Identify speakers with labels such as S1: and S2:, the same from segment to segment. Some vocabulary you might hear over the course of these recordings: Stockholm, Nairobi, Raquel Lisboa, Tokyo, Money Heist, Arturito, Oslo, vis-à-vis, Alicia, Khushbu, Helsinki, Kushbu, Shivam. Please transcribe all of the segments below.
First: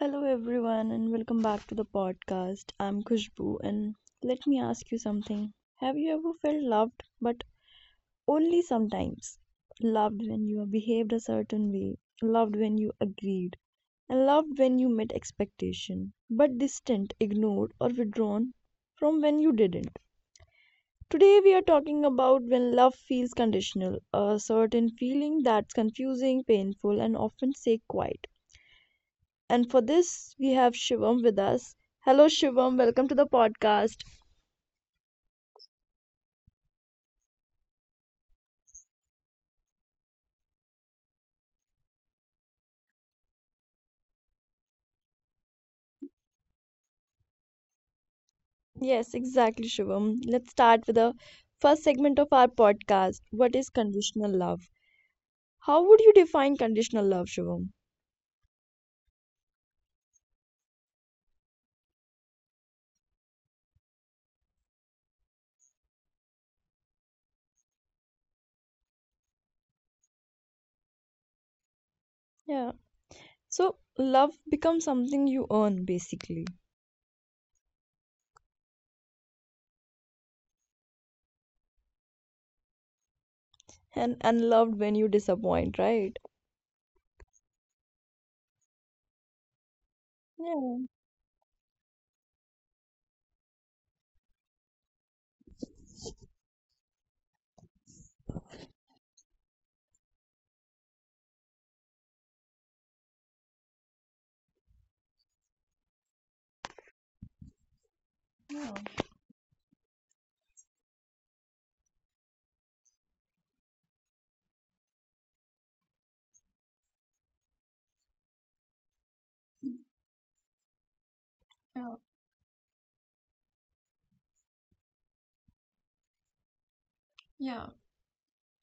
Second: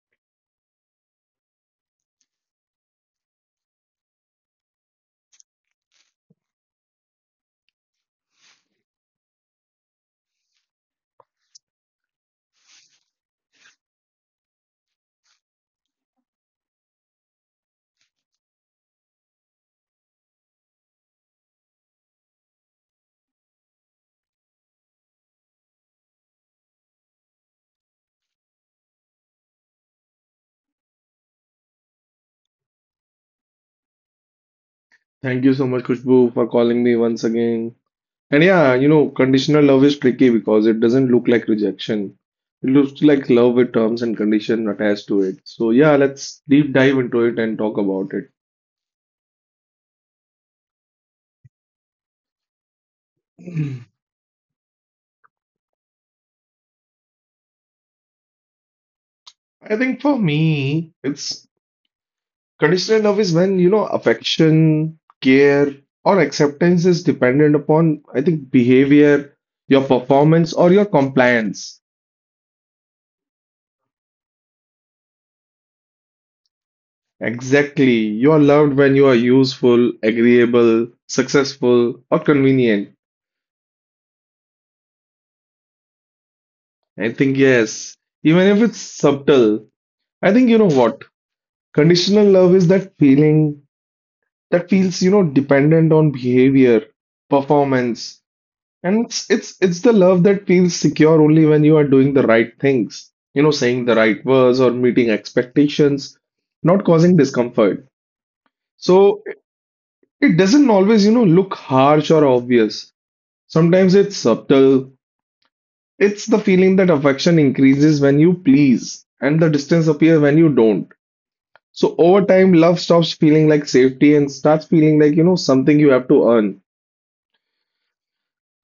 S1: Hello, everyone, and welcome back to the podcast. I'm Kushbu, and let me ask you something. Have you ever felt loved, but only sometimes? Loved when you behaved a certain way, loved when you agreed, and loved when you met expectation, but distant, ignored, or withdrawn from when you didn't. Today, we are talking about when love feels conditional, a certain feeling that's confusing, painful, and often say quiet. And for this, we have Shivam with us. Hello, Shivam. Welcome to the podcast.
S2: Thank you so much, Khushbu, for calling me once again. And yeah, you know, conditional love is tricky because it doesn't look like rejection. It looks like love with terms and conditions attached to it. So yeah, let's deep dive into it and talk about
S1: Yes, exactly, Shivam. Let's start with the first segment of our podcast. What is
S2: it.
S1: conditional love? How would you define conditional love, Shivam?
S2: I think for me, it's conditional love is when, you know, affection, care, or acceptance is dependent upon, I think, behavior, your performance, or your compliance.
S1: Yeah. So, love becomes something you earn, basically,
S2: Exactly. You are loved when you are useful, agreeable, successful, or convenient.
S1: and unloved when you disappoint, right?
S2: I think, yes, even if it's subtle, I think you know
S1: Yeah.
S2: what? Conditional love is that feeling that feels, you know, dependent on behavior, performance, and it's the love that feels secure only when you are doing the right things, you know, saying the right words or meeting expectations, not causing discomfort. So it doesn't always, you know, look harsh or obvious. Sometimes it's subtle. It's the feeling that affection increases when you please, and the distance appears when you don't. So
S1: Yeah,
S2: over time, love stops feeling like safety and starts feeling like, you know, something you have to earn.
S1: yeah,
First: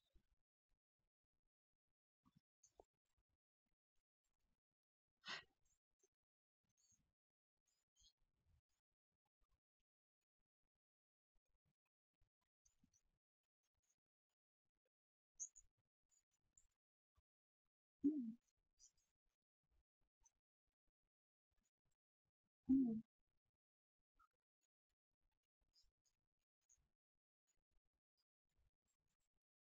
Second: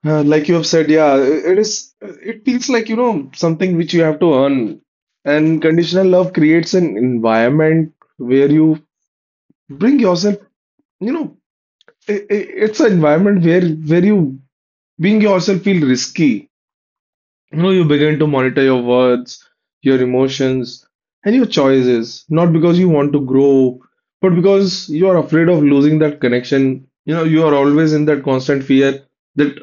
S2: Like you have said, yeah, it is, it feels like, you know, something which you have to earn. And conditional love creates an environment where you bring yourself, you know, it's an environment where you being yourself feel risky. You know, you begin to monitor your words, your emotions, and your choices, not because you want to grow, but because you are afraid of losing that connection. You know, you are always in that constant fear that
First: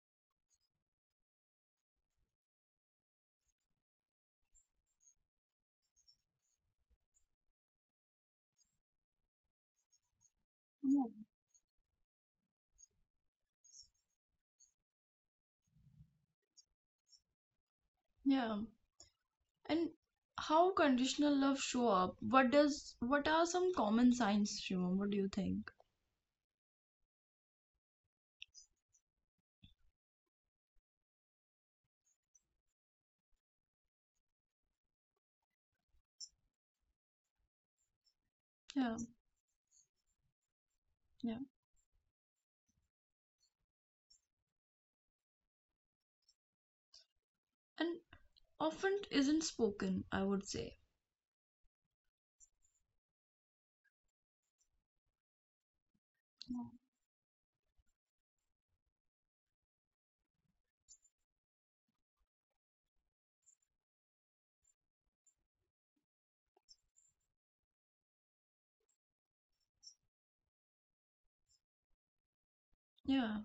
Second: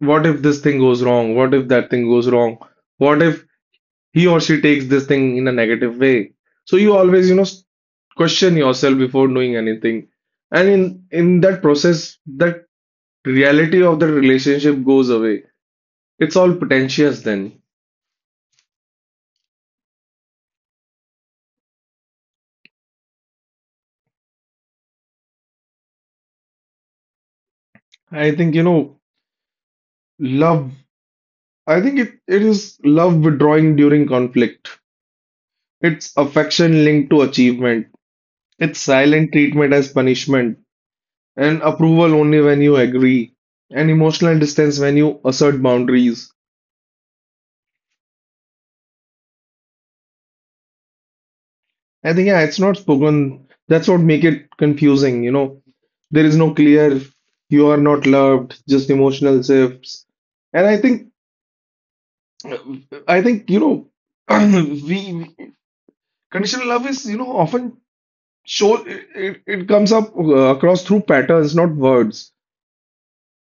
S2: what if this thing goes wrong? What if that thing goes wrong? What if he or she takes this thing in a negative way? So you always, you know, question yourself before doing anything. And in
S1: yeah,
S2: in that process, that reality of the relationship goes away. It's all pretentious then.
S1: yeah. And how conditional love show up? What are some common signs, Shivam? What do you think?
S2: I think, you know, love, I think it is love withdrawing during conflict. It's affection linked to achievement. It's
S1: Yeah,
S2: silent treatment as punishment,
S1: yeah.
S2: and approval only when you agree, and emotional distance when you assert boundaries.
S1: And often isn't spoken, I would say.
S2: I think, yeah, it's not spoken. That's what make it confusing, you know. There is no clear, you are not loved, just emotional shifts. And I think, you know, we we- conditional love is, you know, often show it comes up across through patterns not words,
S1: Yeah,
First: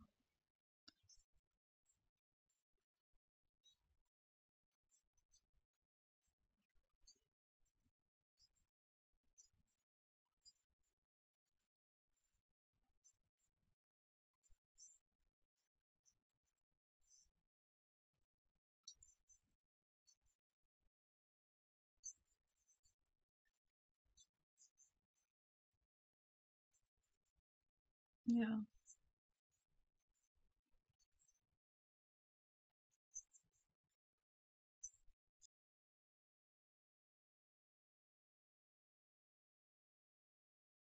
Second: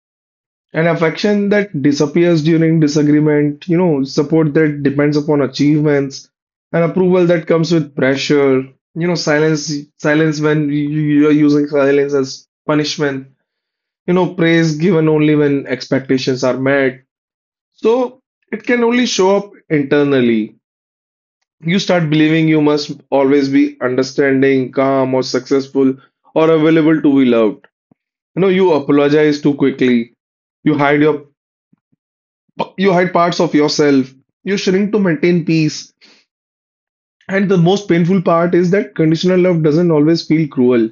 S2: an affection that disappears during disagreement, you know, support that depends upon achievements and approval that comes with pressure, you know, silence when you are using silence as punishment, you know, praise given only when expectations are met. So it can only show up internally. You start believing you must always be understanding, calm or successful or available to be loved. You know,
S1: yeah.
S2: you apologize too quickly. You hide your you hide parts of yourself. You shrink to maintain peace. And the most painful part is that conditional love doesn't always feel cruel.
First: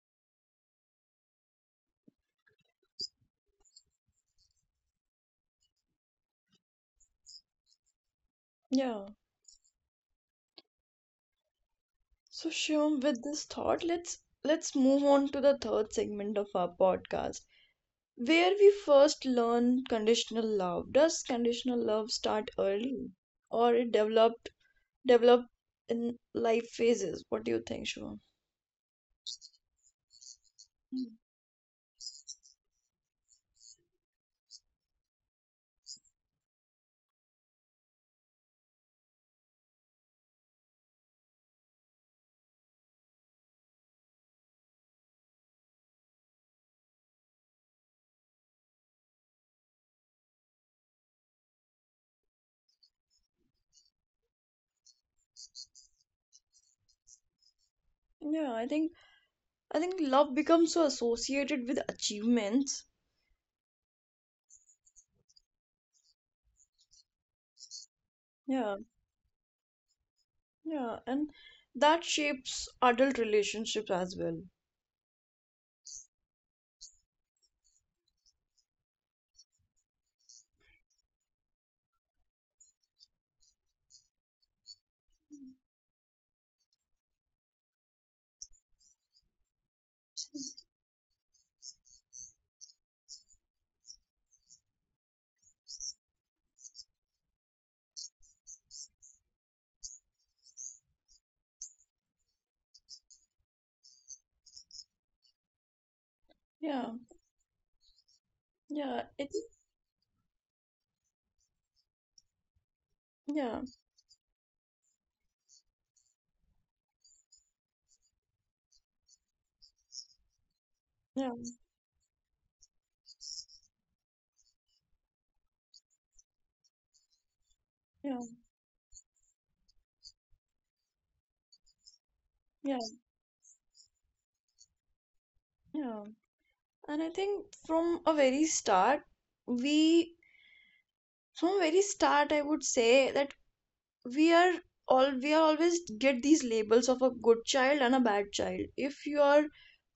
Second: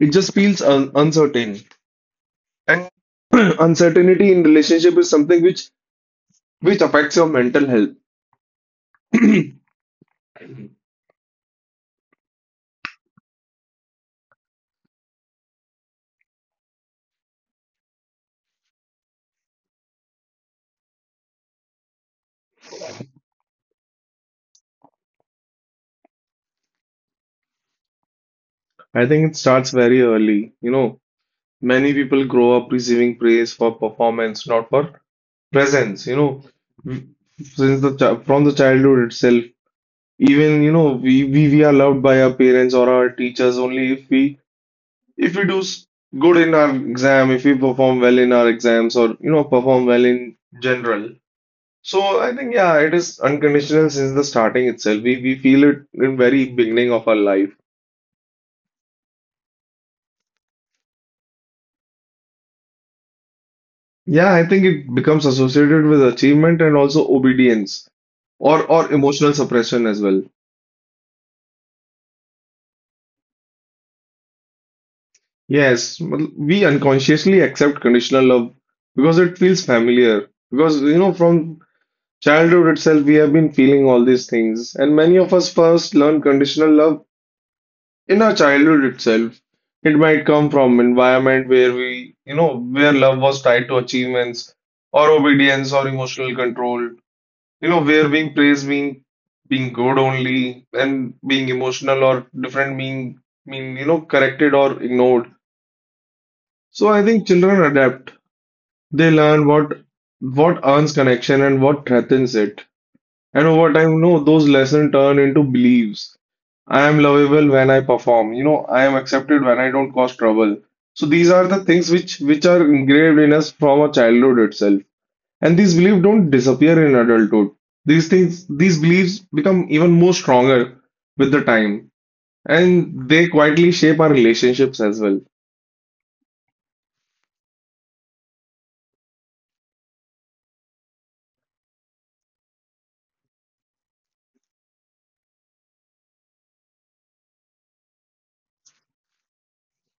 S2: It just feels un uncertain. And uncertainty in relationship is something which affects your mental health.
S1: Yeah. So Shyam, with this thought, let's move on to the third segment of our podcast, where we first learn conditional love. Does conditional love start early, or it develop in life phases? What do you think, Shivam?
S2: I think it starts very early. You know, many people grow up receiving praise for performance, not for presence. You know, from the childhood itself, even, you know, we are loved by our parents or our teachers only if we if we do s- good in our exam, if we perform well in our exams or, you know, perform well in general. So I think, yeah, it is unconditional since the starting itself. We feel it in very beginning of our life.
S1: Yeah, I think love becomes so associated with achievements.
S2: Yeah, I think it becomes associated with achievement and also obedience or
S1: Yeah,
S2: or emotional suppression as well.
S1: yeah, and that shapes adult relationships as well.
S2: Yes, मतलब we unconsciously accept conditional love because it feels familiar. Because you know from childhood itself, we have been feeling all these things, and many of us first learn conditional love in our childhood itself. It might come from environment where we, you know, where love was tied to achievements or obedience or emotional control, you know, where being praised mean being good only and being emotional or different mean, you know, corrected or ignored. So
S1: Yeah.
S2: I think children adapt.
S1: Yeah,
S2: They
S1: it's
S2: learn what earns connection and what threatens it. And
S1: yeah,
S2: over time, you know, those lessons turn into beliefs. I am lovable when I perform. You know, I am accepted when I don't cause trouble. So these
S1: yeah,
S2: are the things which are engraved in us from our childhood itself. And these beliefs don't disappear in adulthood. These
S1: yeah,
S2: things, these beliefs become even more stronger with the time,
S1: yeah,
S2: and they quietly shape our relationships as well.
S1: yeah. And I think from a very start, we from very start, I would say that we are we are always get these labels of a good child and a bad child. If you are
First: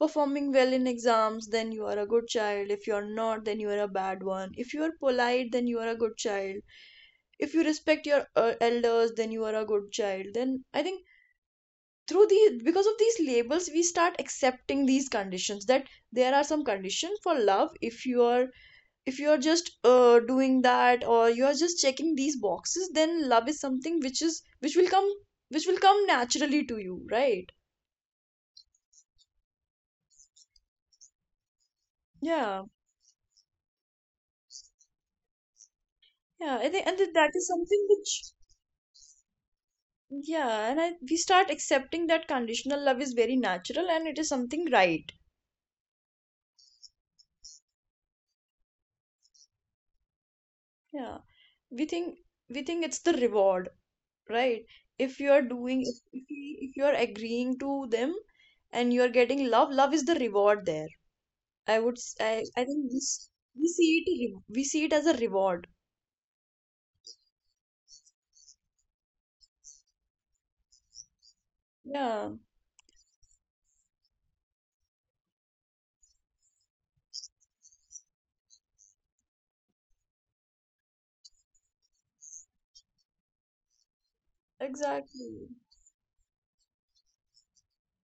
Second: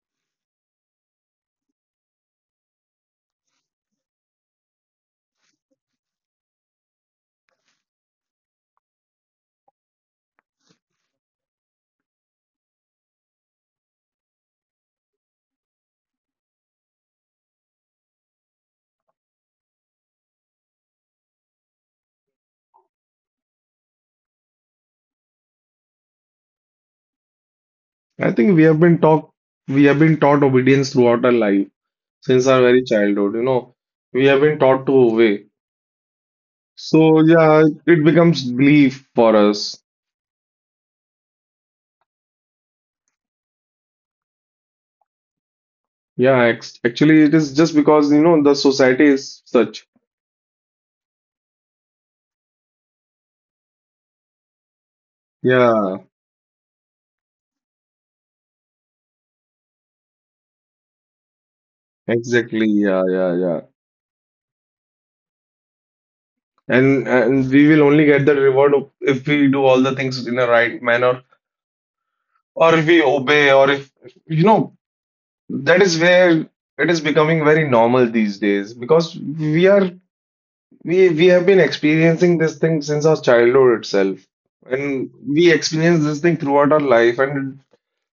S1: performing well in exams, then you are a good child. If you are not, then you are a bad one. If you are polite, then you are a good child. If you respect your elders, then you are a good child. Then I think through the because of these labels we start accepting these conditions that there are some conditions for love if you are just doing that, or you are just checking these boxes, then love is something which will come naturally to you, right?
S2: I think we have been taught obedience throughout our life since our
S1: Yeah,
S2: very childhood. You know, we have been taught to obey.
S1: yeah, I think, and th-
S2: So
S1: that is
S2: yeah,
S1: something
S2: it
S1: which...
S2: becomes belief for us.
S1: Yeah, and we start accepting that conditional love is very natural and it is something, right?
S2: Yeah, ex actually, it is just because you know the society is such.
S1: Yeah, we think we think it's the reward, right? If you are doing...
S2: Yeah,
S1: If you are agreeing to them, and you are getting love. Love is the reward there. I would s- I
S2: exactly.
S1: think this.
S2: Yeah.
S1: We see it as a reward.
S2: And we will only get the reward if we do all the things in a right manner,
S1: Yeah,
S2: or if we obey, or if you know that is where it is becoming very normal these days because we are we have been experiencing this thing since our childhood itself. And
S1: exactly.
S2: we experience this thing throughout our life, and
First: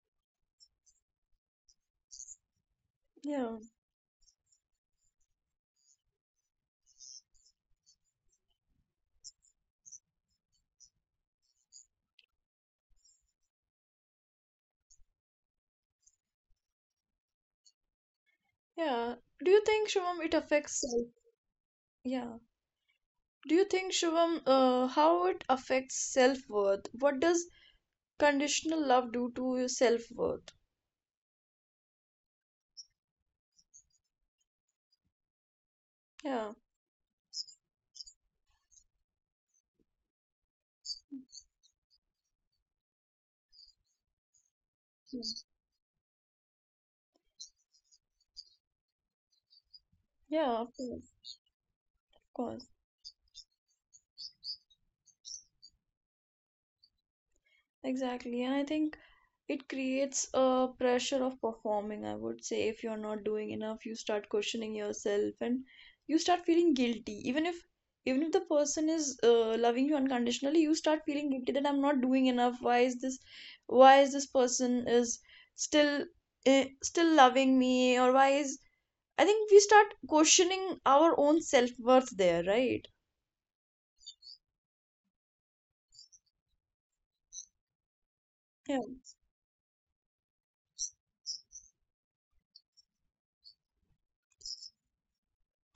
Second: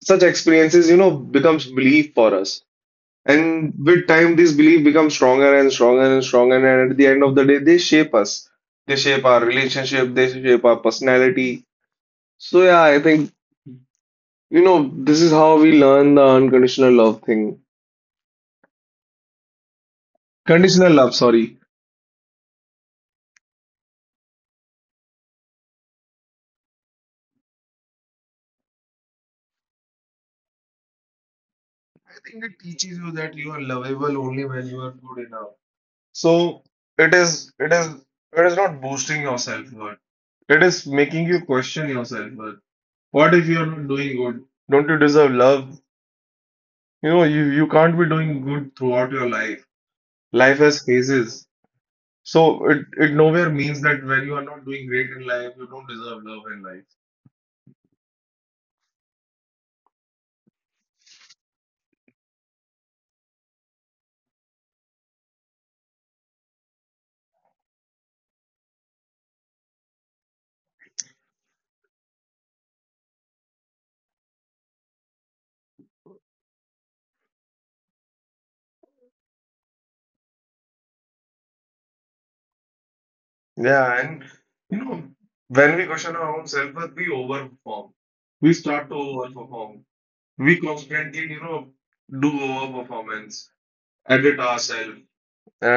S2: such experiences, you know, becomes belief for us.
S1: Yeah,
S2: And with time, this belief becomes stronger and stronger and stronger. And at the end of the day, they shape us. They shape our relationship. They shape our personality. So yeah, I think, you know, this is how we learn the unconditional love thing.
S1: yeah, do you think, Shivam, it affects
S2: Conditional
S1: self
S2: love, sorry.
S1: yeah, do you think, Shivam, how it affects self-worth? What does conditional love do to your self-worth?
S2: I think it teaches you that you are lovable only when you are good enough.
S1: Yeah,
S2: So it is, it is, it is not boosting your self-worth. It is making you question yourself. What if you're not doing good? Don't you deserve
S1: yeah.
S2: love? You know, you can't be doing good throughout your life.
S1: Yeah,
S2: Life
S1: of
S2: has
S1: course,
S2: phases.
S1: of course.
S2: So it nowhere means that when you are not doing great in life, you don't deserve love in life.
S1: Exactly, and I think it creates a pressure of performing, I would say. If you're not doing enough, you start questioning yourself, and you start feeling guilty. Even if the person is loving you unconditionally, you start feeling guilty that I'm not doing enough. Why is this person is still still loving me? Or why is I think we start questioning our own self-worth there, right?
S2: Yeah, and you know, when we question our own self-worth, we overperform. We
S1: Yeah,
S2: start to overperform. We constantly, you know, do overperformance, edit ourselves.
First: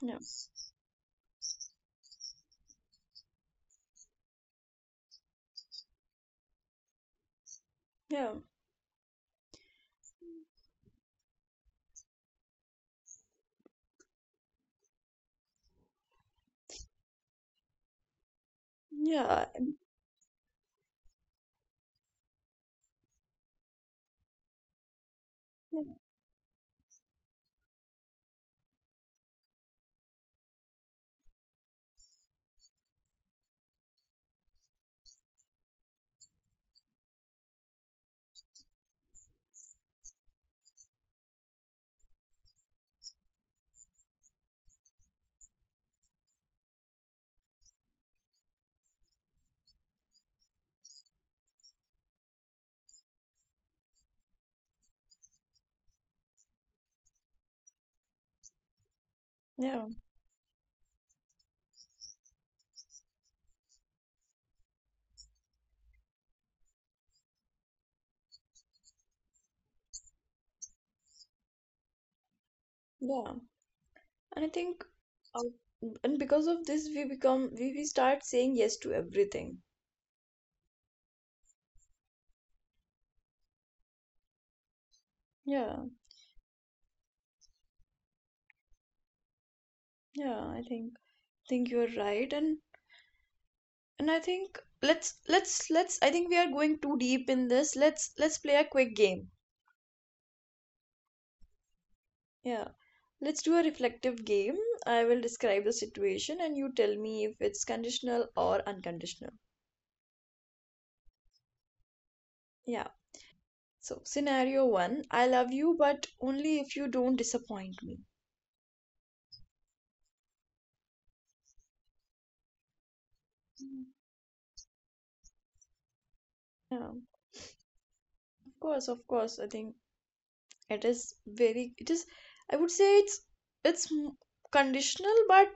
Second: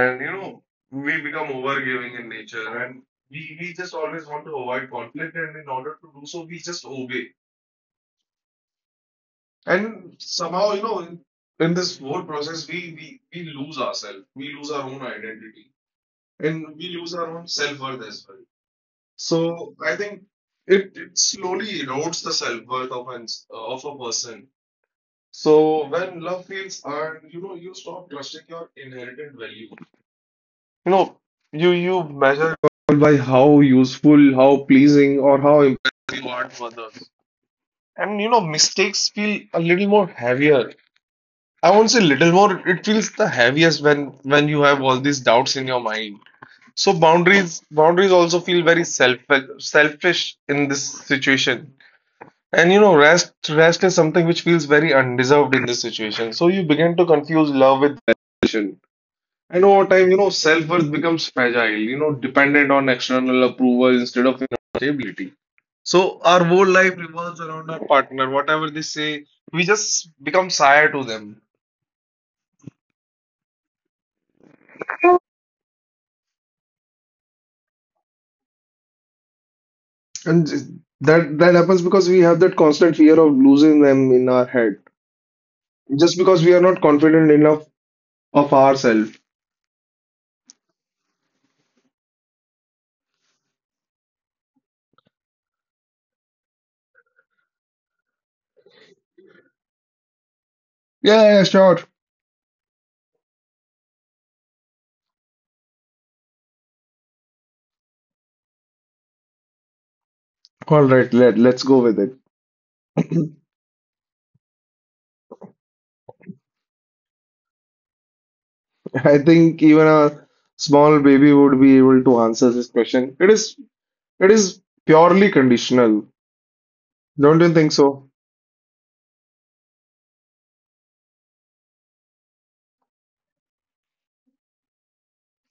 S1: yeah,
S2: you know, we become overgiving in nature and we just always want to avoid conflict and in order to do so we just obey.
S1: yeah,
S2: And somehow, you know, in this whole process we lose ourselves. We lose our own identity and we lose our own self-worth as well.
S1: yeah,
S2: So I think it slowly erodes the self-worth of of a person. So when love feels earned, you know, you stop trusting your inherited value. You know, you measure all by how useful, how pleasing, or how impressive you are to others. And you know, mistakes feel a little more heavier. I won't say little more, it feels the heaviest when you have all these doubts in your mind. So boundaries also feel very selfish in this situation. And you know, rest is something which feels very undeserved in this situation. So you begin to confuse love with impassioned. And
S1: yeah,
S2: over time, you know, self-worth becomes fragile, you know, dependent on external approval instead of inner stability. So our whole life revolves around our partner. Whatever they say, we just become sire to them.
S1: yeah, and I think, uh, and because of this, we start saying yes to everything.
S2: And that happens because we have that constant fear of losing them in our head.
S1: Yeah,
S2: Just because we are not confident enough of ourselves.
S1: yeah, I think you're right, and I think... let's I think we are going too deep in this. Let's play a quick game.
S2: Yeah, yeah, sure.
S1: Yeah, let's do a reflective game. I will describe the situation, and you tell me if it's conditional or unconditional.
S2: All right, let's go with it.
S1: Yeah, so scenario 1, I love you, but only if you don't disappoint me.
S2: I think even a small baby would be able to answer this question.
S1: Mm.
S2: It is purely conditional.
S1: Yeah, of
S2: Don't you think so?
S1: course, of course, I think it is. Very, it is I would say, it's conditional. But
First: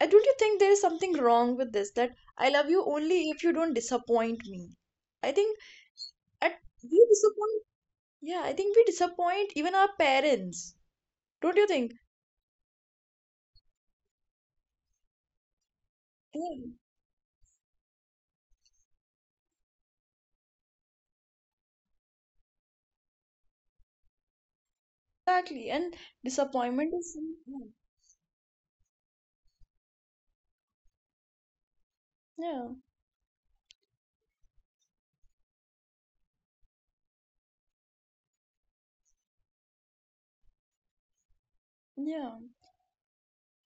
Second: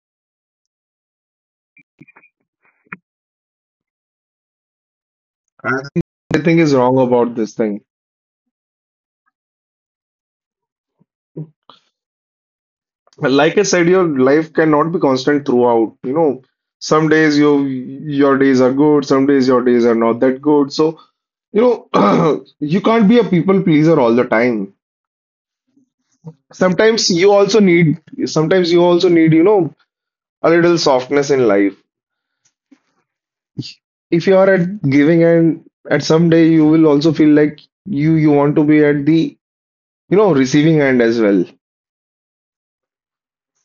S1: I don't you think there is something wrong with this, that I love you only if you don't disappoint me? I think...
S2: And
S1: at
S2: everything is wrong
S1: we
S2: about this
S1: disappoint.
S2: thing.
S1: Yeah, I think we disappoint even our parents, don't you think?
S2: Like I said, your life cannot be constant throughout. You know,
S1: Yeah,
S2: some days you your days are good, some days your days are not that good. So, you know, you can't be a people pleaser all the time.
S1: exactly. And disappointment is... yeah,
S2: Sometimes you also need, you know, a little softness in life.
S1: yeah,
S2: If you are at giving end, at some day you will also feel like you want to be at the, you know, receiving end as well.
S1: yeah.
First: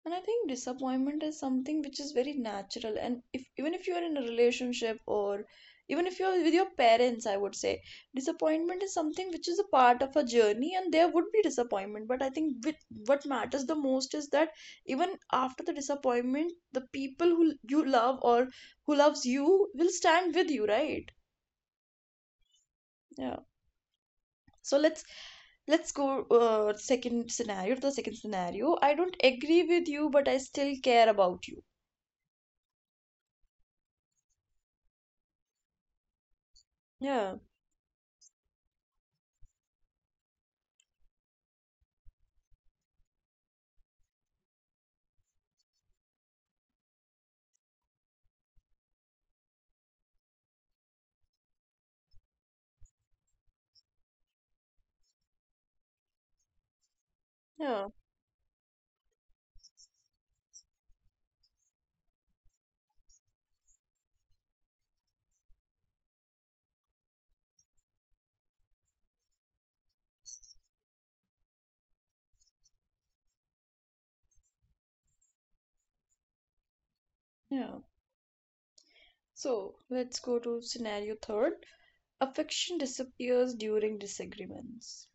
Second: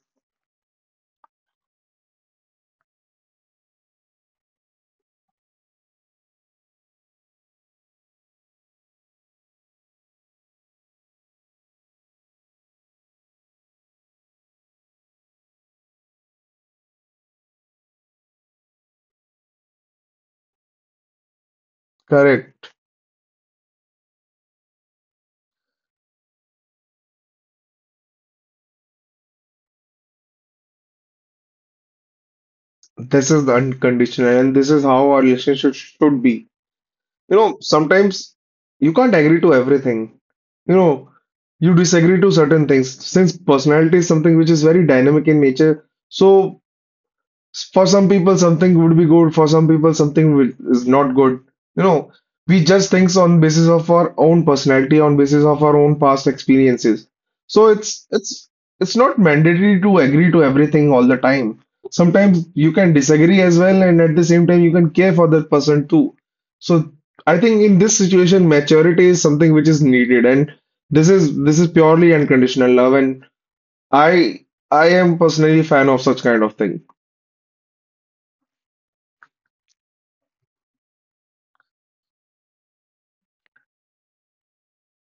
S1: And I think disappointment is something which is very natural, and if even if you are in a relationship, or even if you're with your parents, I would say disappointment is something which is a part of a journey, and there would be disappointment. But I think, what matters the most is that even after the disappointment, the people who you love or who loves you will stand with you, right?
S2: Correct.
S1: Yeah, so let's... go second scenario. To the second scenario: I don't agree with you, but I still care about you.
S2: This is the unconditional, and this is how our relationship should be.
S1: Yeah,
S2: You know, sometimes you can't agree to everything. You know, you disagree to certain things. Since personality is something which is very dynamic in nature, so for some people, something would be good. For some people, something will, is not good. You know, we judge things on basis of our own personality, on basis of our own past experiences. So
S1: yeah.
S2: it's it's not mandatory to agree to everything all the time. Sometimes you can disagree as well, and at the same time, you can care for that person too. So I think in this situation, maturity is something which is needed, and this is purely unconditional love, and I I am personally a fan of such kind of thing.
S1: Yeah. So let's go to scenario third. Affection disappears during disagreements.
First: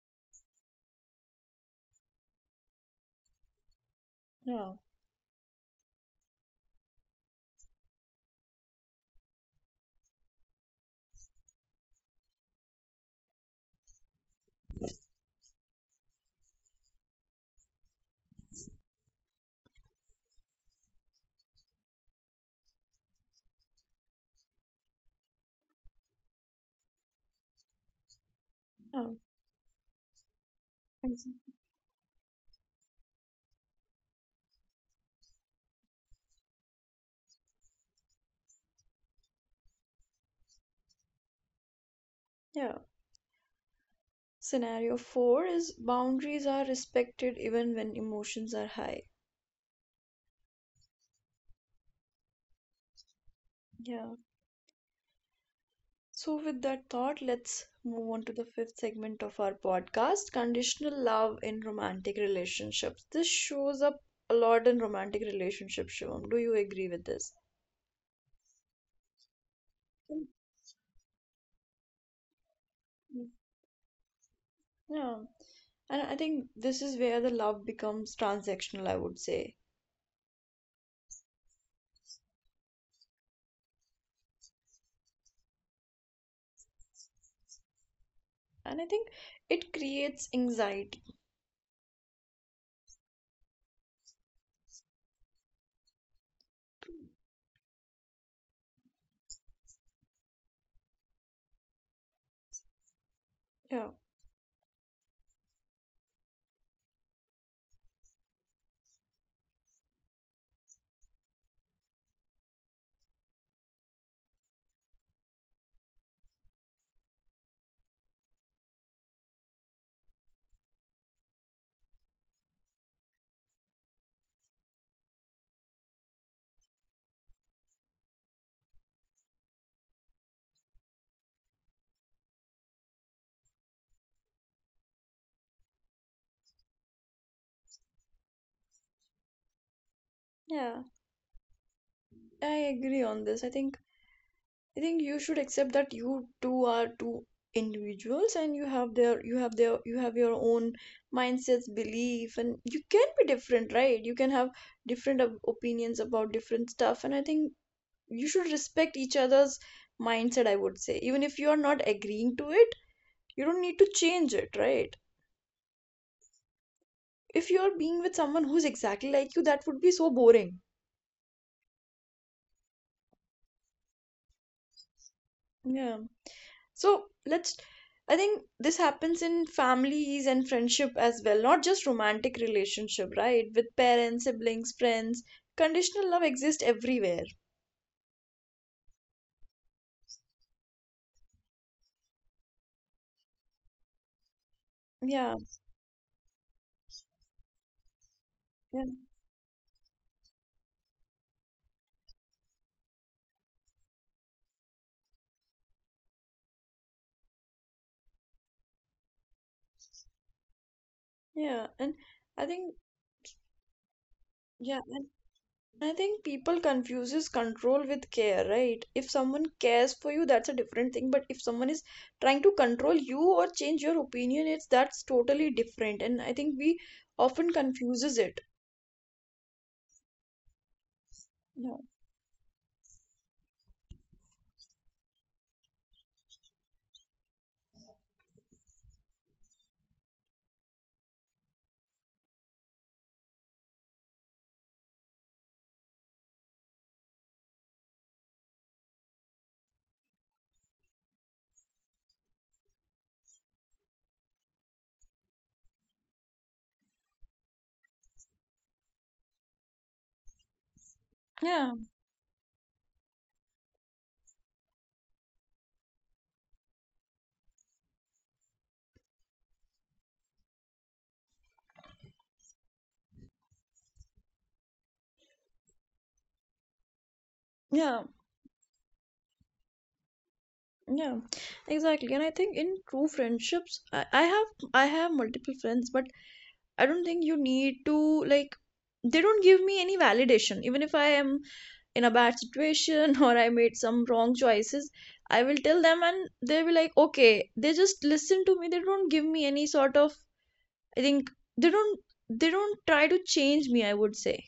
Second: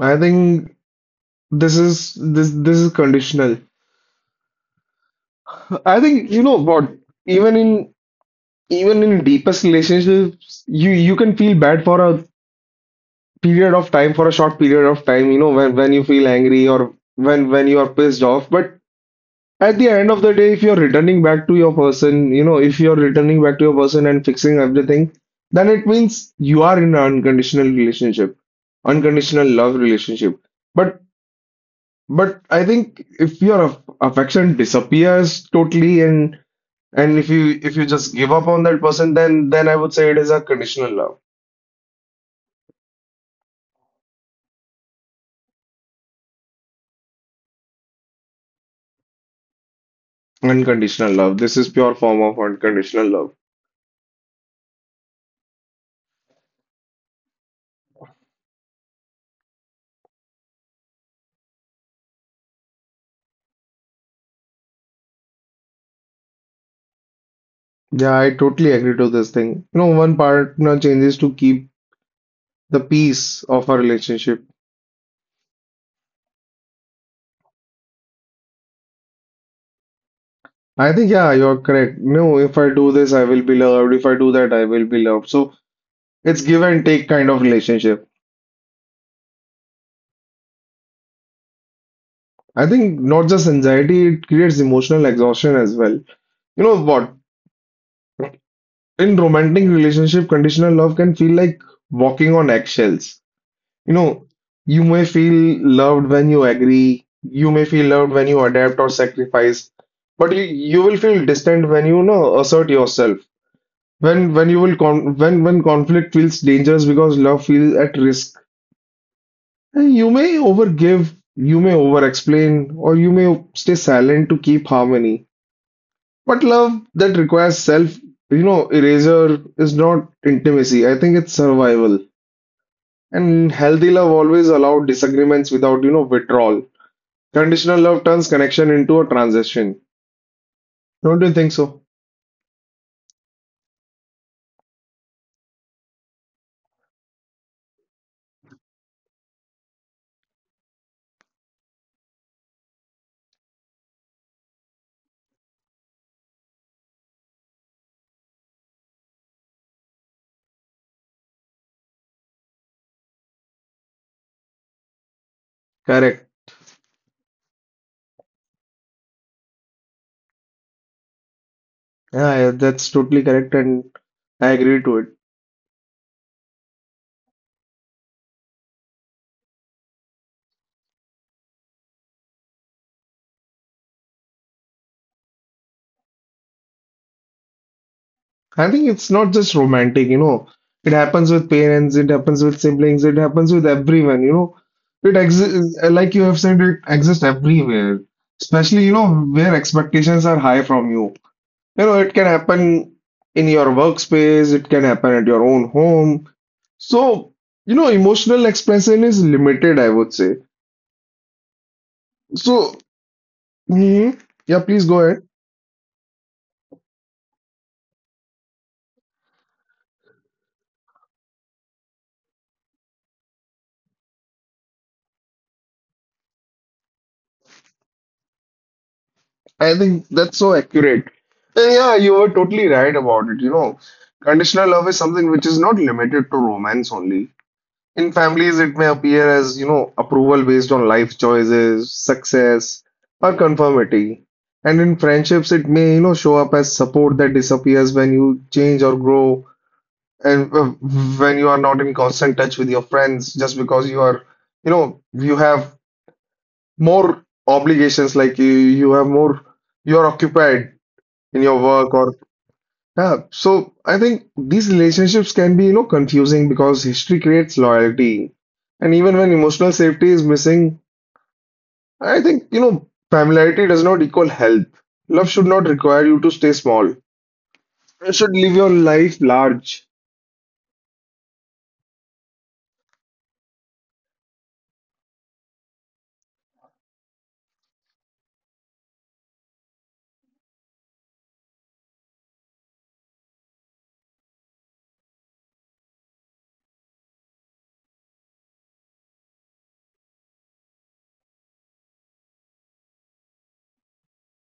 S2: I think this is this is conditional.
S1: Yeah.
S2: I think you know what, even in even in deepest relationships, you can feel bad for a period of time, for a short period of time, you know, when you feel angry or when you are pissed off. But at the end of the day, if you're returning back to your person, you know, if you're returning back to your person and fixing everything, then it means you are in an unconditional relationship,
S1: Yeah.
S2: unconditional love relationship. But
S1: ex-
S2: But I think if your affection disappears totally and if you just give up on that person, then I would say it is a conditional love.
S1: Yeah. Scenario four is boundaries are respected even when emotions are high.
S2: Unconditional love. This is pure form of unconditional love.
S1: Yeah. So with that thought, let's move on to the fifth segment of our podcast, conditional love in romantic relationships. This shows up a lot in romantic relationships, Shivam. Do you agree with this?
S2: Yeah, I totally agree to this thing. You know, one
S1: Mm,
S2: partner changes to keep the
S1: mm.
S2: peace of a relationship.
S1: Yeah. And I think this is where the love becomes transactional, I would say.
S2: I think yeah, you're correct. No, if I do this, I will be loved. If I do that, I will be loved. So it's give and take kind of relationship.
S1: And I think it creates anxiety.
S2: I think not just anxiety, it creates emotional exhaustion as well. You know what, in romantic relationship, conditional love can feel like walking on eggshells. You
S1: Yeah.
S2: know, you may feel loved when you agree, you may feel loved when you adapt or sacrifice, but you will feel distant when you know, assert yourself. When you will con when conflict feels dangerous because love feels at risk, and you may overgive, you may overexplain, or you may stay silent to keep harmony. But love that requires self, you know, erasure is not intimacy. I think it's survival. And healthy love always allow disagreements without, you know, withdrawal. Conditional love turns connection into a transaction.
S1: Yeah.
S2: Don't you think so?
S1: I agree on this. I think you should accept that you two are two individuals, and you have your own mindsets, belief, and you can be different, right? You can have different opinions about different stuff, and I think you should respect each other's mindset, I would say. Even if you are not agreeing to it, you don't need to change it, right?
S2: Correct.
S1: If you're being with someone who's exactly like you, that would be so boring.
S2: Yeah, yeah, that's totally correct, and I agree to it.
S1: Yeah. So, I think this happens in families and friendship as well, not just romantic relationship, right? With parents, siblings, friends. Conditional love exists everywhere.
S2: I think it's not just romantic, you know. It happens with parents, it happens with siblings, it happens with everyone, you know. It
S1: Yeah,
S2: exists, like you have said, it exists everywhere, especially,
S1: yeah,
S2: you know, where expectations are high from you. You know, it can happen in your workspace, it can happen at your own home. So, you know, emotional expression is limited, I would say.
S1: yeah. And I
S2: So,
S1: think,
S2: mhm, yeah, please
S1: yeah.
S2: go ahead.
S1: I think people confuses control with care, right? If someone cares for you, that's a different thing. But if someone is trying to control you or change your opinion, it's that's totally different. And I think we often confuses it.
S2: I think that's so accurate. And
S1: Yeah,
S2: yeah, you were totally right about it. You know, conditional love is something which is not limited to romance only. In families, it may appear as, you know, approval based on life choices, success, or conformity. And in friendships, it may, you know, show up as support that disappears when you change or grow, and when you are not in constant touch with your friends, just because you are, you know, you have more obligations, like you have more, you are occupied in your
S1: yeah,
S2: work or yeah, so I think these relationships can be, you know, confusing because history creates loyalty. And even when emotional safety is missing, I think, you know, familiarity does not equal health. Love should not require you to stay small.
S1: yeah,
S2: You should live your life large.
S1: yeah. Exactly. And I think in true friendships, I have multiple friends, but I don't think you need to like... They don't give me any validation. Even if I am in a bad situation, or I made some wrong choices, I will tell them, and they'll be like, okay, they just listen to me. They don't give me any I think they don't, they don't try to change me, I would say.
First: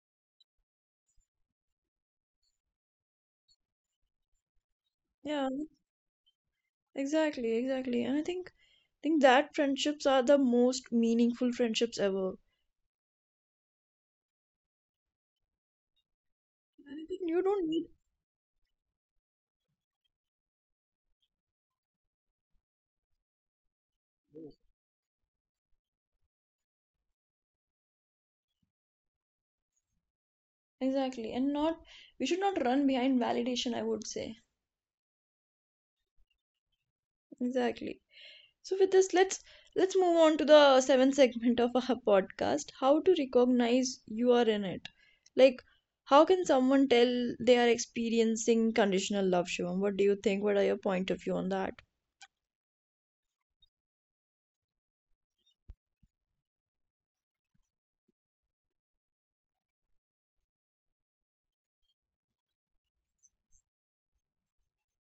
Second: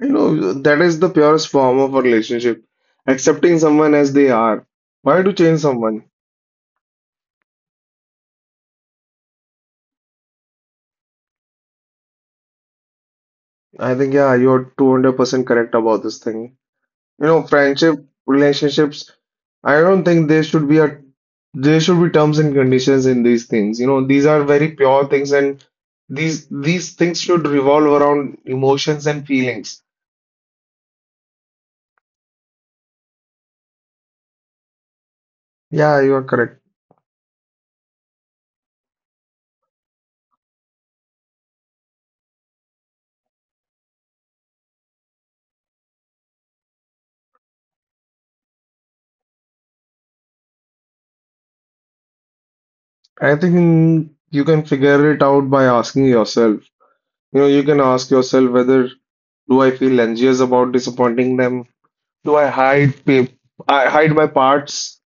S2: You know, that is the purest form of a relationship. Accepting someone as they are. Why to
S1: Yeah,
S2: change someone?
S1: exactly, exactly. And I think that friendships are the most meaningful friendships ever.
S2: I think, yeah, you're 200% correct about this thing.
S1: And I think
S2: You
S1: you
S2: know,
S1: don't need...
S2: friendship, relationships. I don't think there should be a there should be terms and conditions in these things. You know, these are very pure things and these things should revolve around emotions and feelings.
S1: exactly. And not, we should not run behind validation, I would say.
S2: Yeah, you are correct.
S1: Exactly. So with this, let's move on to the seventh segment of our podcast, how to recognize you are in it. Like, how can someone tell they are experiencing conditional love, Shivam? What do you think? What are your point of view on that?
S2: I think you can figure it out by asking yourself. You know, you can ask yourself whether do I feel anxious about disappointing them? Do I hide my parts,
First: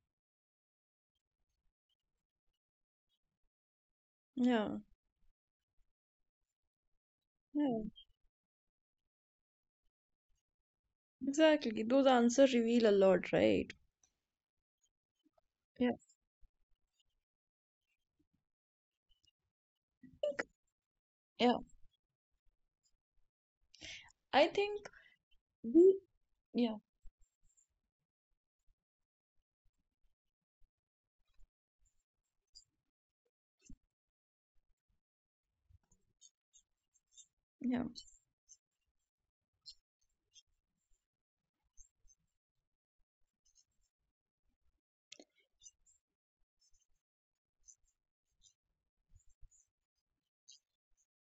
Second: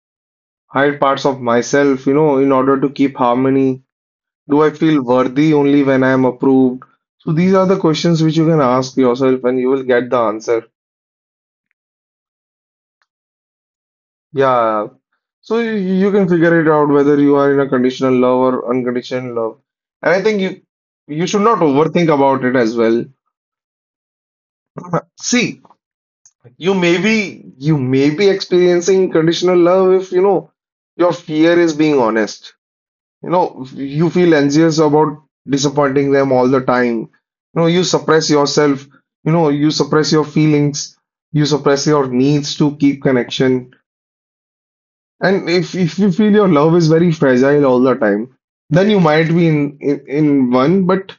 S2: hide parts of myself, you know, in order to keep harmony? Do I
S1: Yeah,
S2: feel worthy only when I am approved? So these are the
S1: yeah,
S2: questions which you can ask yourself and you will get the answer.
S1: exactly. Those answers reveal a lot, right?
S2: Yeah. So you,
S1: Yeah,
S2: you can figure it out whether you are in a conditional love or unconditional love. And I think you should
S1: yeah.
S2: not overthink about it as well.
S1: I think
S2: See,
S1: we,
S2: you
S1: yeah,
S2: may be you may be experiencing conditional love if you know your fear is being honest. You know, you feel anxious about disappointing them all the time. You know,
S1: yeah.
S2: you suppress yourself, you know, you suppress your feelings, you suppress your needs to keep connection. And if you feel your love is very fragile all the time, then you might be in in one, but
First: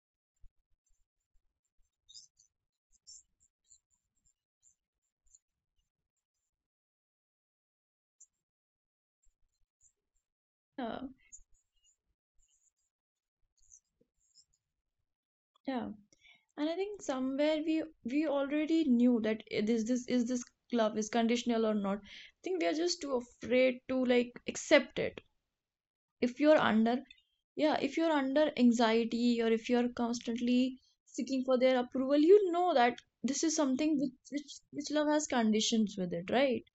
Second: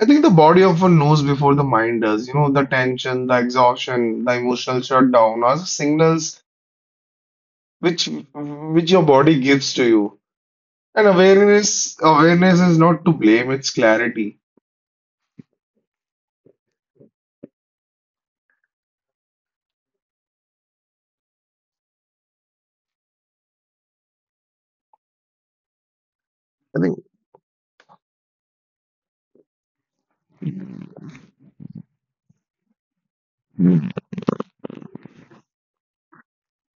S2: I think the body often knows before the mind does. You know, the tension, the exhaustion, the emotional shutdown are signals which which your body gives to you.
S1: Yeah.
S2: And awareness is not to blame, it's clarity.
S1: Yeah. And I think somewhere we already knew that, it is this love is conditional or not. I think we are just too afraid to like accept it. If you're
S2: I think,
S1: under Yeah, if you're under anxiety, or if you're constantly seeking for their approval, you know that this is
S2: mm,
S1: something which love has conditions with it, right?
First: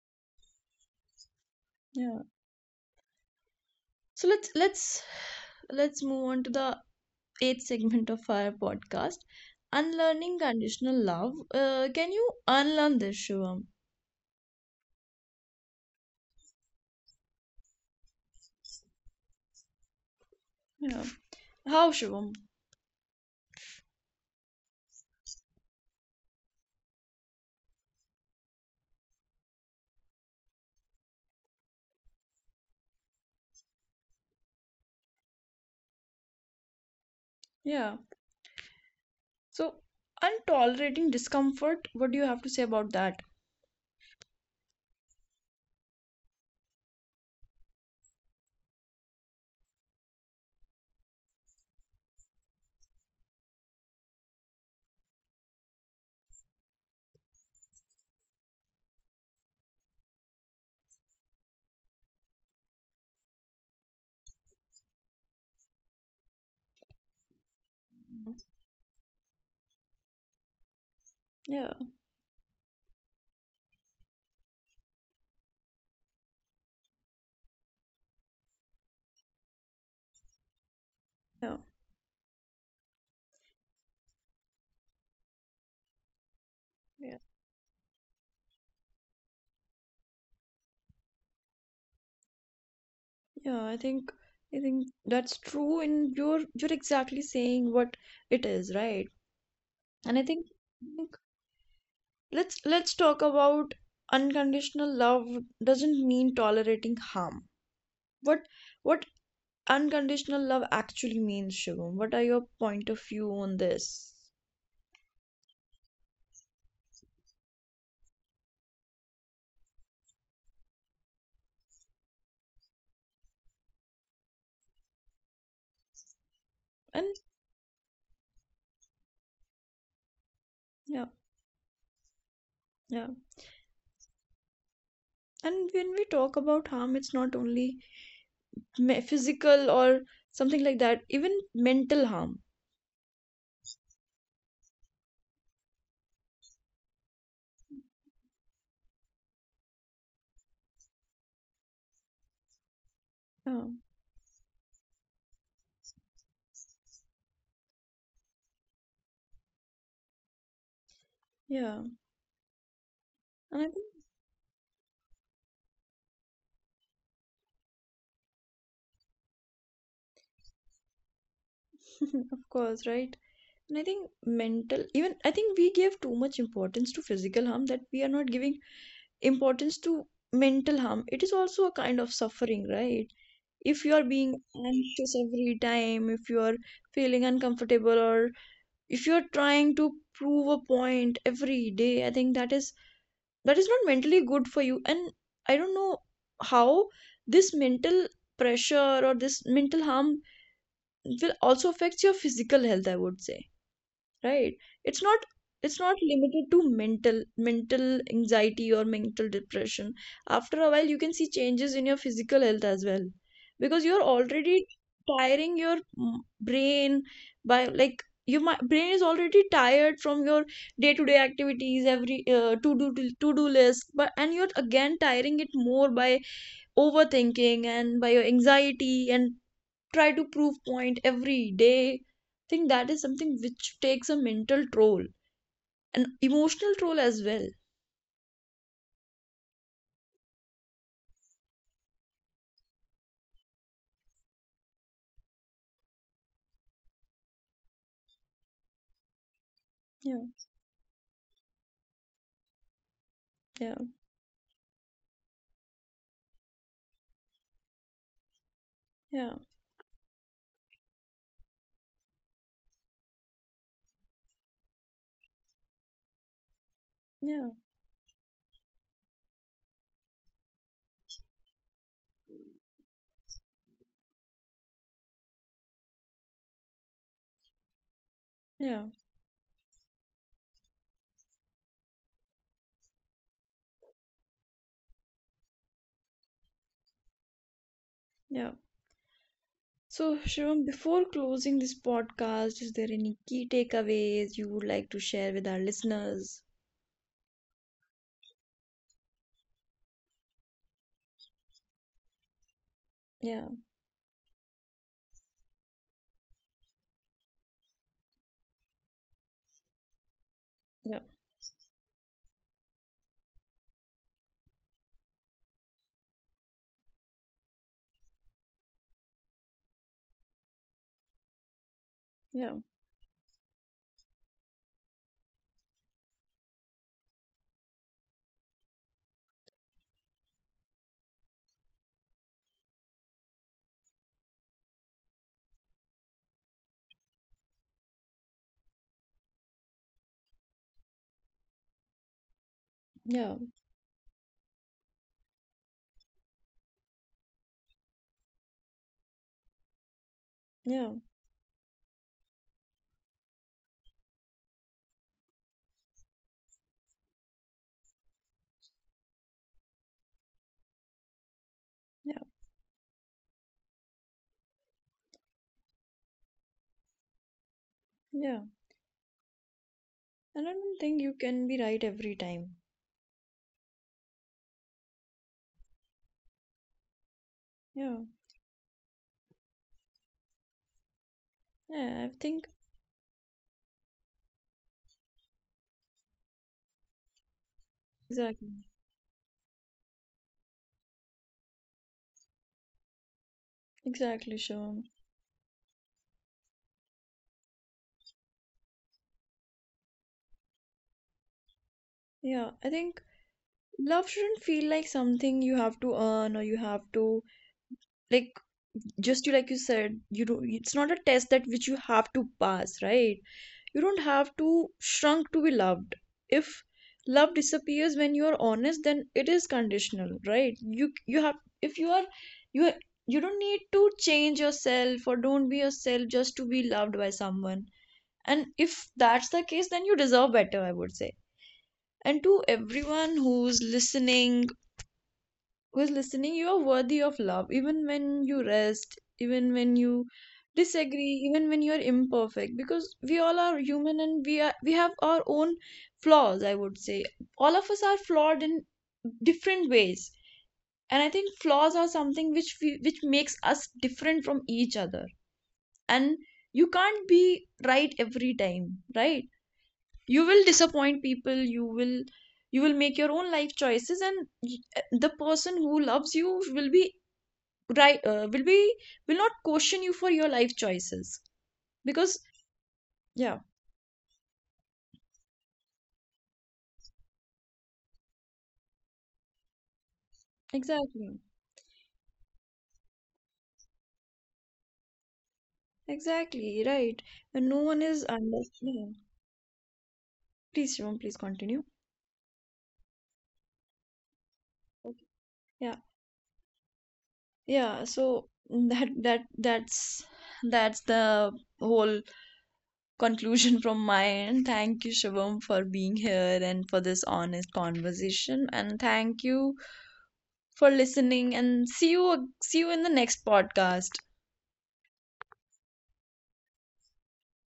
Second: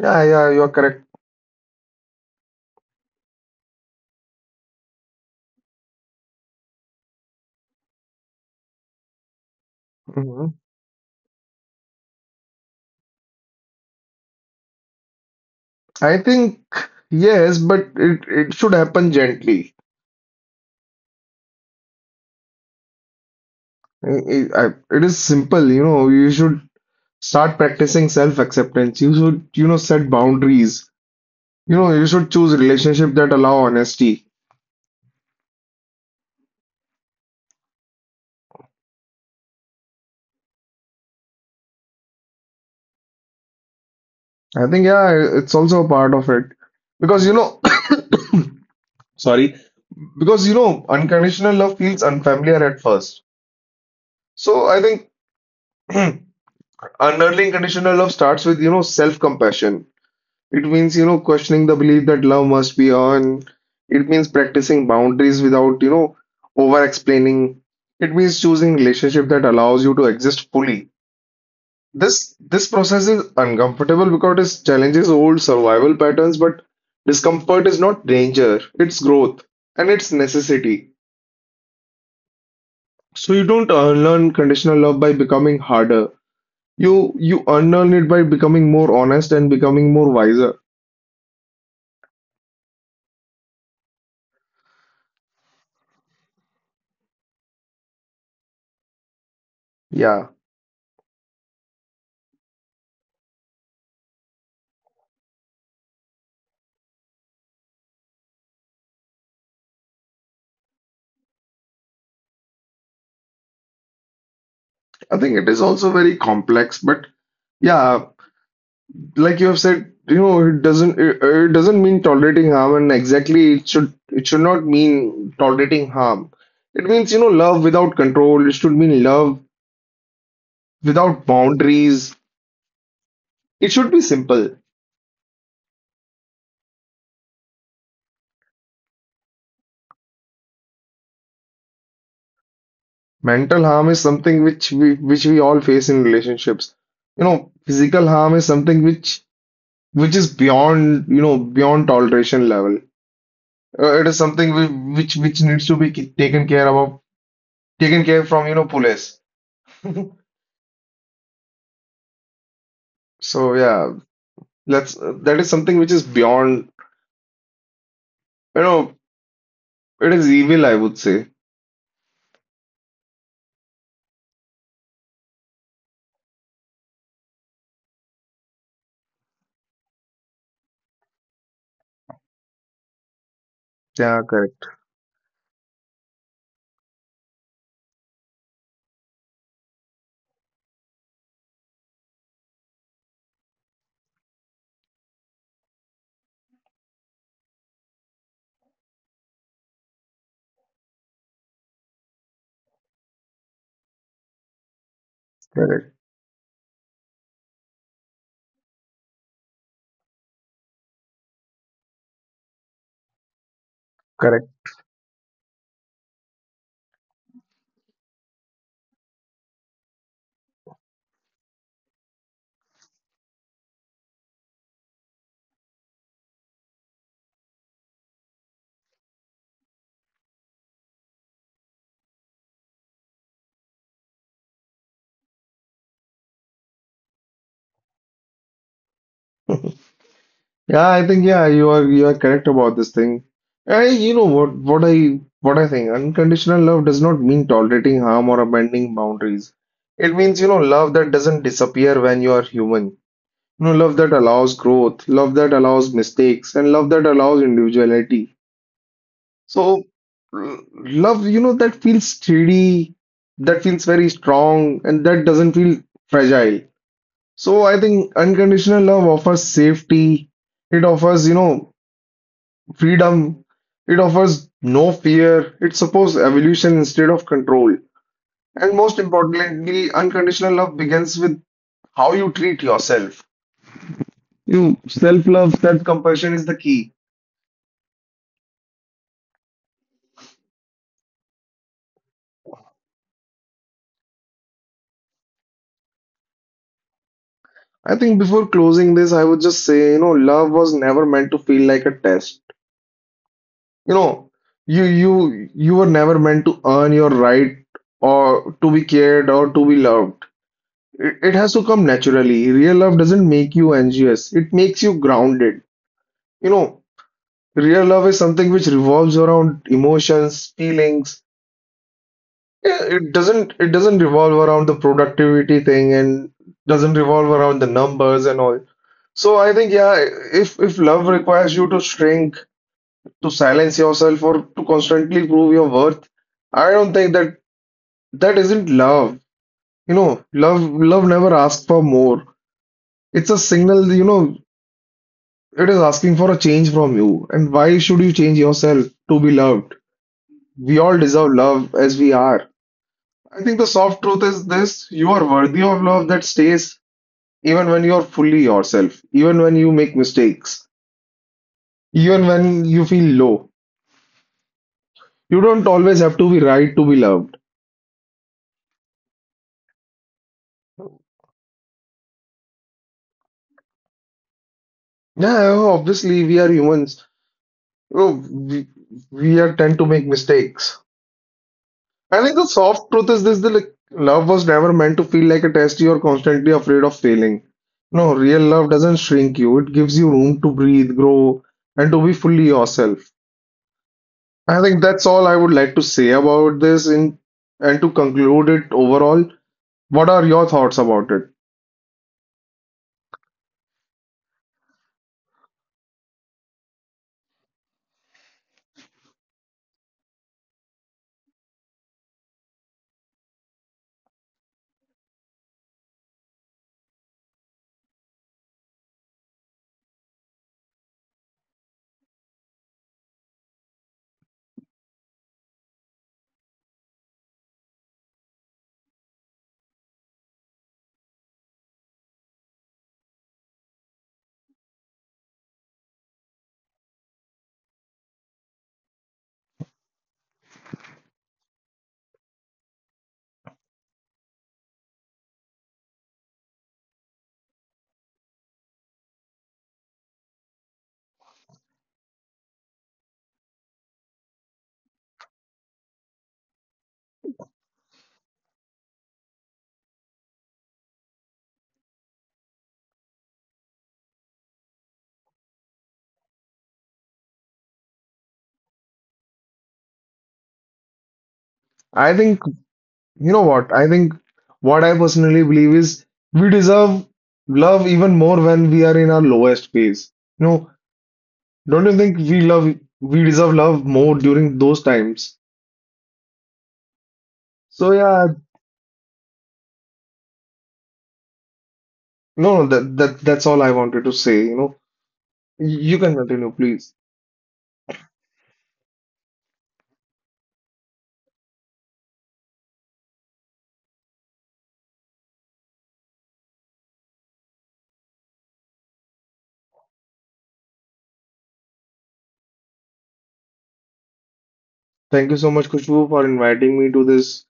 S2: yeah, yeah, you're correct.
S1: Yeah. So let's move on to the eighth segment of our podcast. Unlearning
S2: Hmm.
S1: conditional love. Can you unlearn this, Shivam?
S2: I think yes, but it should happen gently.
S1: Yeah. How, Shivam?
S2: It is simple, you know. You should start practicing self-acceptance. You should, you know, set boundaries. You know, you should choose relationship that allow honesty.
S1: Yeah. So, untolerating discomfort, what do you have to say about that?
S2: I think, yeah, it's also a part of it because you know, sorry, because you know, unconditional love feels unfamiliar at first. So I think unearthing conditional love starts with, you know, self-compassion. It means, you know, questioning the belief that love must be earned. It means practicing boundaries without, you know, over explaining. It means choosing relationship that allows you to exist fully.
S1: Yeah.
S2: This process is uncomfortable because it challenges old survival patterns, but discomfort is not danger, it's growth and it's necessity.
S1: Yeah.
S2: So you don't unlearn conditional love by becoming harder. You
S1: Yeah.
S2: you unlearn it by becoming more honest and becoming more wiser.
S1: Yeah, I think that's true, and you're exactly saying what it is, right? And
S2: Yeah.
S1: I think let's talk about unconditional love doesn't mean tolerating harm. What what unconditional love actually means, Shivam? What are your point of view on this?
S2: I think it is also very complex, but yeah, like you have said, you know, it doesn't mean tolerating harm, and exactly it should not mean tolerating harm. It means, you
S1: And
S2: know, love without control. It should mean love
S1: yeah,
S2: without boundaries.
S1: yeah.
S2: It should be simple.
S1: And when we talk about harm, it's not only physical, or something like that, even mental harm.
S2: Mental harm is something which we all face in relationships. You know, physical harm is something which is beyond, you know, beyond toleration level.
S1: Yeah,
S2: It is something which needs to be taken care of, taken care from, you know, police.
S1: yeah.
S2: So
S1: And I think,
S2: yeah, let's that is something which is beyond, you know, it is evil, I would say.
S1: of course, right? And I think even I think we give too much importance to physical harm, that we are not giving importance to mental harm. It is also a kind of suffering, right? If you are
S2: Yeah,
S1: being
S2: correct,
S1: anxious every time, if you are feeling uncomfortable, or if you are trying to prove a point every day, I think that is not mentally good for you. And I don't know how this mental pressure or this mental harm will also affect your physical health, I would say, right? it's not it's
S2: correct,
S1: not limited to mental anxiety or mental depression. After a while, you can see changes in your physical health as well, because you're
S2: correct.
S1: already tiring your brain, by like your brain is already tired from your day to day activities, every to do list, but and you're again tiring it more by overthinking and by your anxiety and try to prove point every day. I think that is something which takes a mental toll, an emotional toll as well.
S2: Yeah, I think yeah, you are correct about this thing. I, you know what I think, unconditional love does not mean tolerating harm or abandoning boundaries. It
S1: Yeah,
S2: means, you know, love that doesn't disappear when you are human. You know,
S1: yeah,
S2: love that allows growth, love that allows mistakes, and love that allows individuality.
S1: yeah,
S2: So, l- love, you know, that feels steady, that feels very strong, and that doesn't feel fragile.
S1: yeah,
S2: So, I think unconditional love offers safety, it offers, you know, freedom, it offers no fear, it supports evolution instead of control. And
S1: yeah,
S2: most importantly, unconditional love begins with how you treat yourself. You self-love, self-compassion is the key.
S1: yeah. So, Shivam, before closing this podcast, is there any key takeaways you would like to share with our listeners?
S2: I think before closing this, I would just say, you know, love was never meant to feel like a test.
S1: Yeah,
S2: You know, you were never meant to earn your right or to be cared or to be loved.
S1: yeah,
S2: It has to come naturally. Real love doesn't make you anxious. It makes you grounded. You know, real love is something which revolves around emotions, feelings.
S1: yeah,
S2: Yeah, it doesn't revolve around the productivity thing and doesn't revolve around the numbers and all. So I think yeah, if love requires you to shrink, to silence yourself or to constantly prove your worth. I don't think that that isn't love. You know, love never asks for more. It's a
S1: yeah,
S2: signal, you know, it is asking for a change from you. And why should you change yourself to be loved? We all
S1: yeah,
S2: deserve love as we are. I think the soft truth is this, you are worthy of love that stays even when you are fully yourself, even when you make mistakes, even
S1: yeah,
S2: when you feel low. You don't always have to be right to be loved.
S1: yeah. And I don't think you can be right every time.
S2: Yeah, obviously we are humans.
S1: Yeah,
S2: Oh, we are tend to make mistakes.
S1: yeah, I
S2: I think the
S1: think,
S2: soft truth is this, the like, love was never meant to feel like a test you are constantly afraid of failing. No, real
S1: exactly,
S2: love doesn't shrink you. It gives you room to breathe, grow, and to be fully yourself.
S1: exactly,
S2: I think
S1: Shivam.
S2: that's all I would like to say about this in and to conclude it overall. What are your thoughts about it?
S1: Yeah, I think love shouldn't feel like something you have to earn, or you have to, like, just you like you said, you don't it's not a test that which you have to pass, right? You don't have to shrunk to be loved. If love disappears when you are honest, then it is conditional, right? You have if you are you are, you don't need to change yourself, or don't be yourself just to be loved by someone. And if that's the case, then you deserve better, I would say. And to everyone who is listening, you are worthy of love, even when you rest, even when you disagree, even when you are imperfect, because we all are human, and we have our own flaws. I would say all of us are flawed in different ways, and I think flaws are something which makes us different from each other, and you can't be right every time, right? You will disappoint people. You will make your own life choices, and the person who loves you will be right, will not question you for your life choices,
S2: I
S1: because...
S2: think, you know
S1: Yeah,
S2: what? I think what I personally believe is we deserve love even more when we are in our lowest phase. No,
S1: exactly.
S2: don't you think we deserve love more during those times?
S1: Exactly, right. And no one
S2: So
S1: is
S2: yeah,
S1: understanding. Please, Shivam, please continue.
S2: no, that that's all I wanted to say. You know,
S1: Okay. Yeah,
S2: you can continue, please.
S1: yeah. So that that that's that's the whole conclusion from my end. Thank you, Shivam, for being here and for this honest conversation. And thank you for listening. And see you in the next podcast.
S2: Thank you so much, Kushbu, for inviting me to this,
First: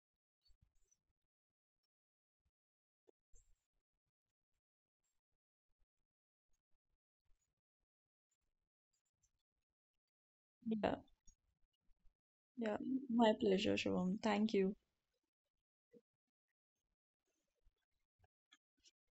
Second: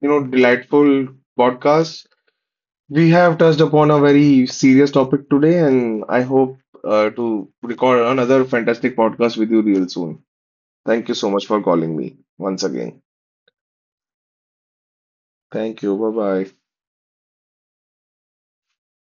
S2: you know, delightful podcast. We have touched upon a very serious topic today, and I hope to record another fantastic podcast with you real soon.
S1: Yeah.
S2: Thank you so much for calling me once
S1: Yeah,
S2: again.
S1: my pleasure, Shivam. Thank you.
S2: Thank you. Bye bye.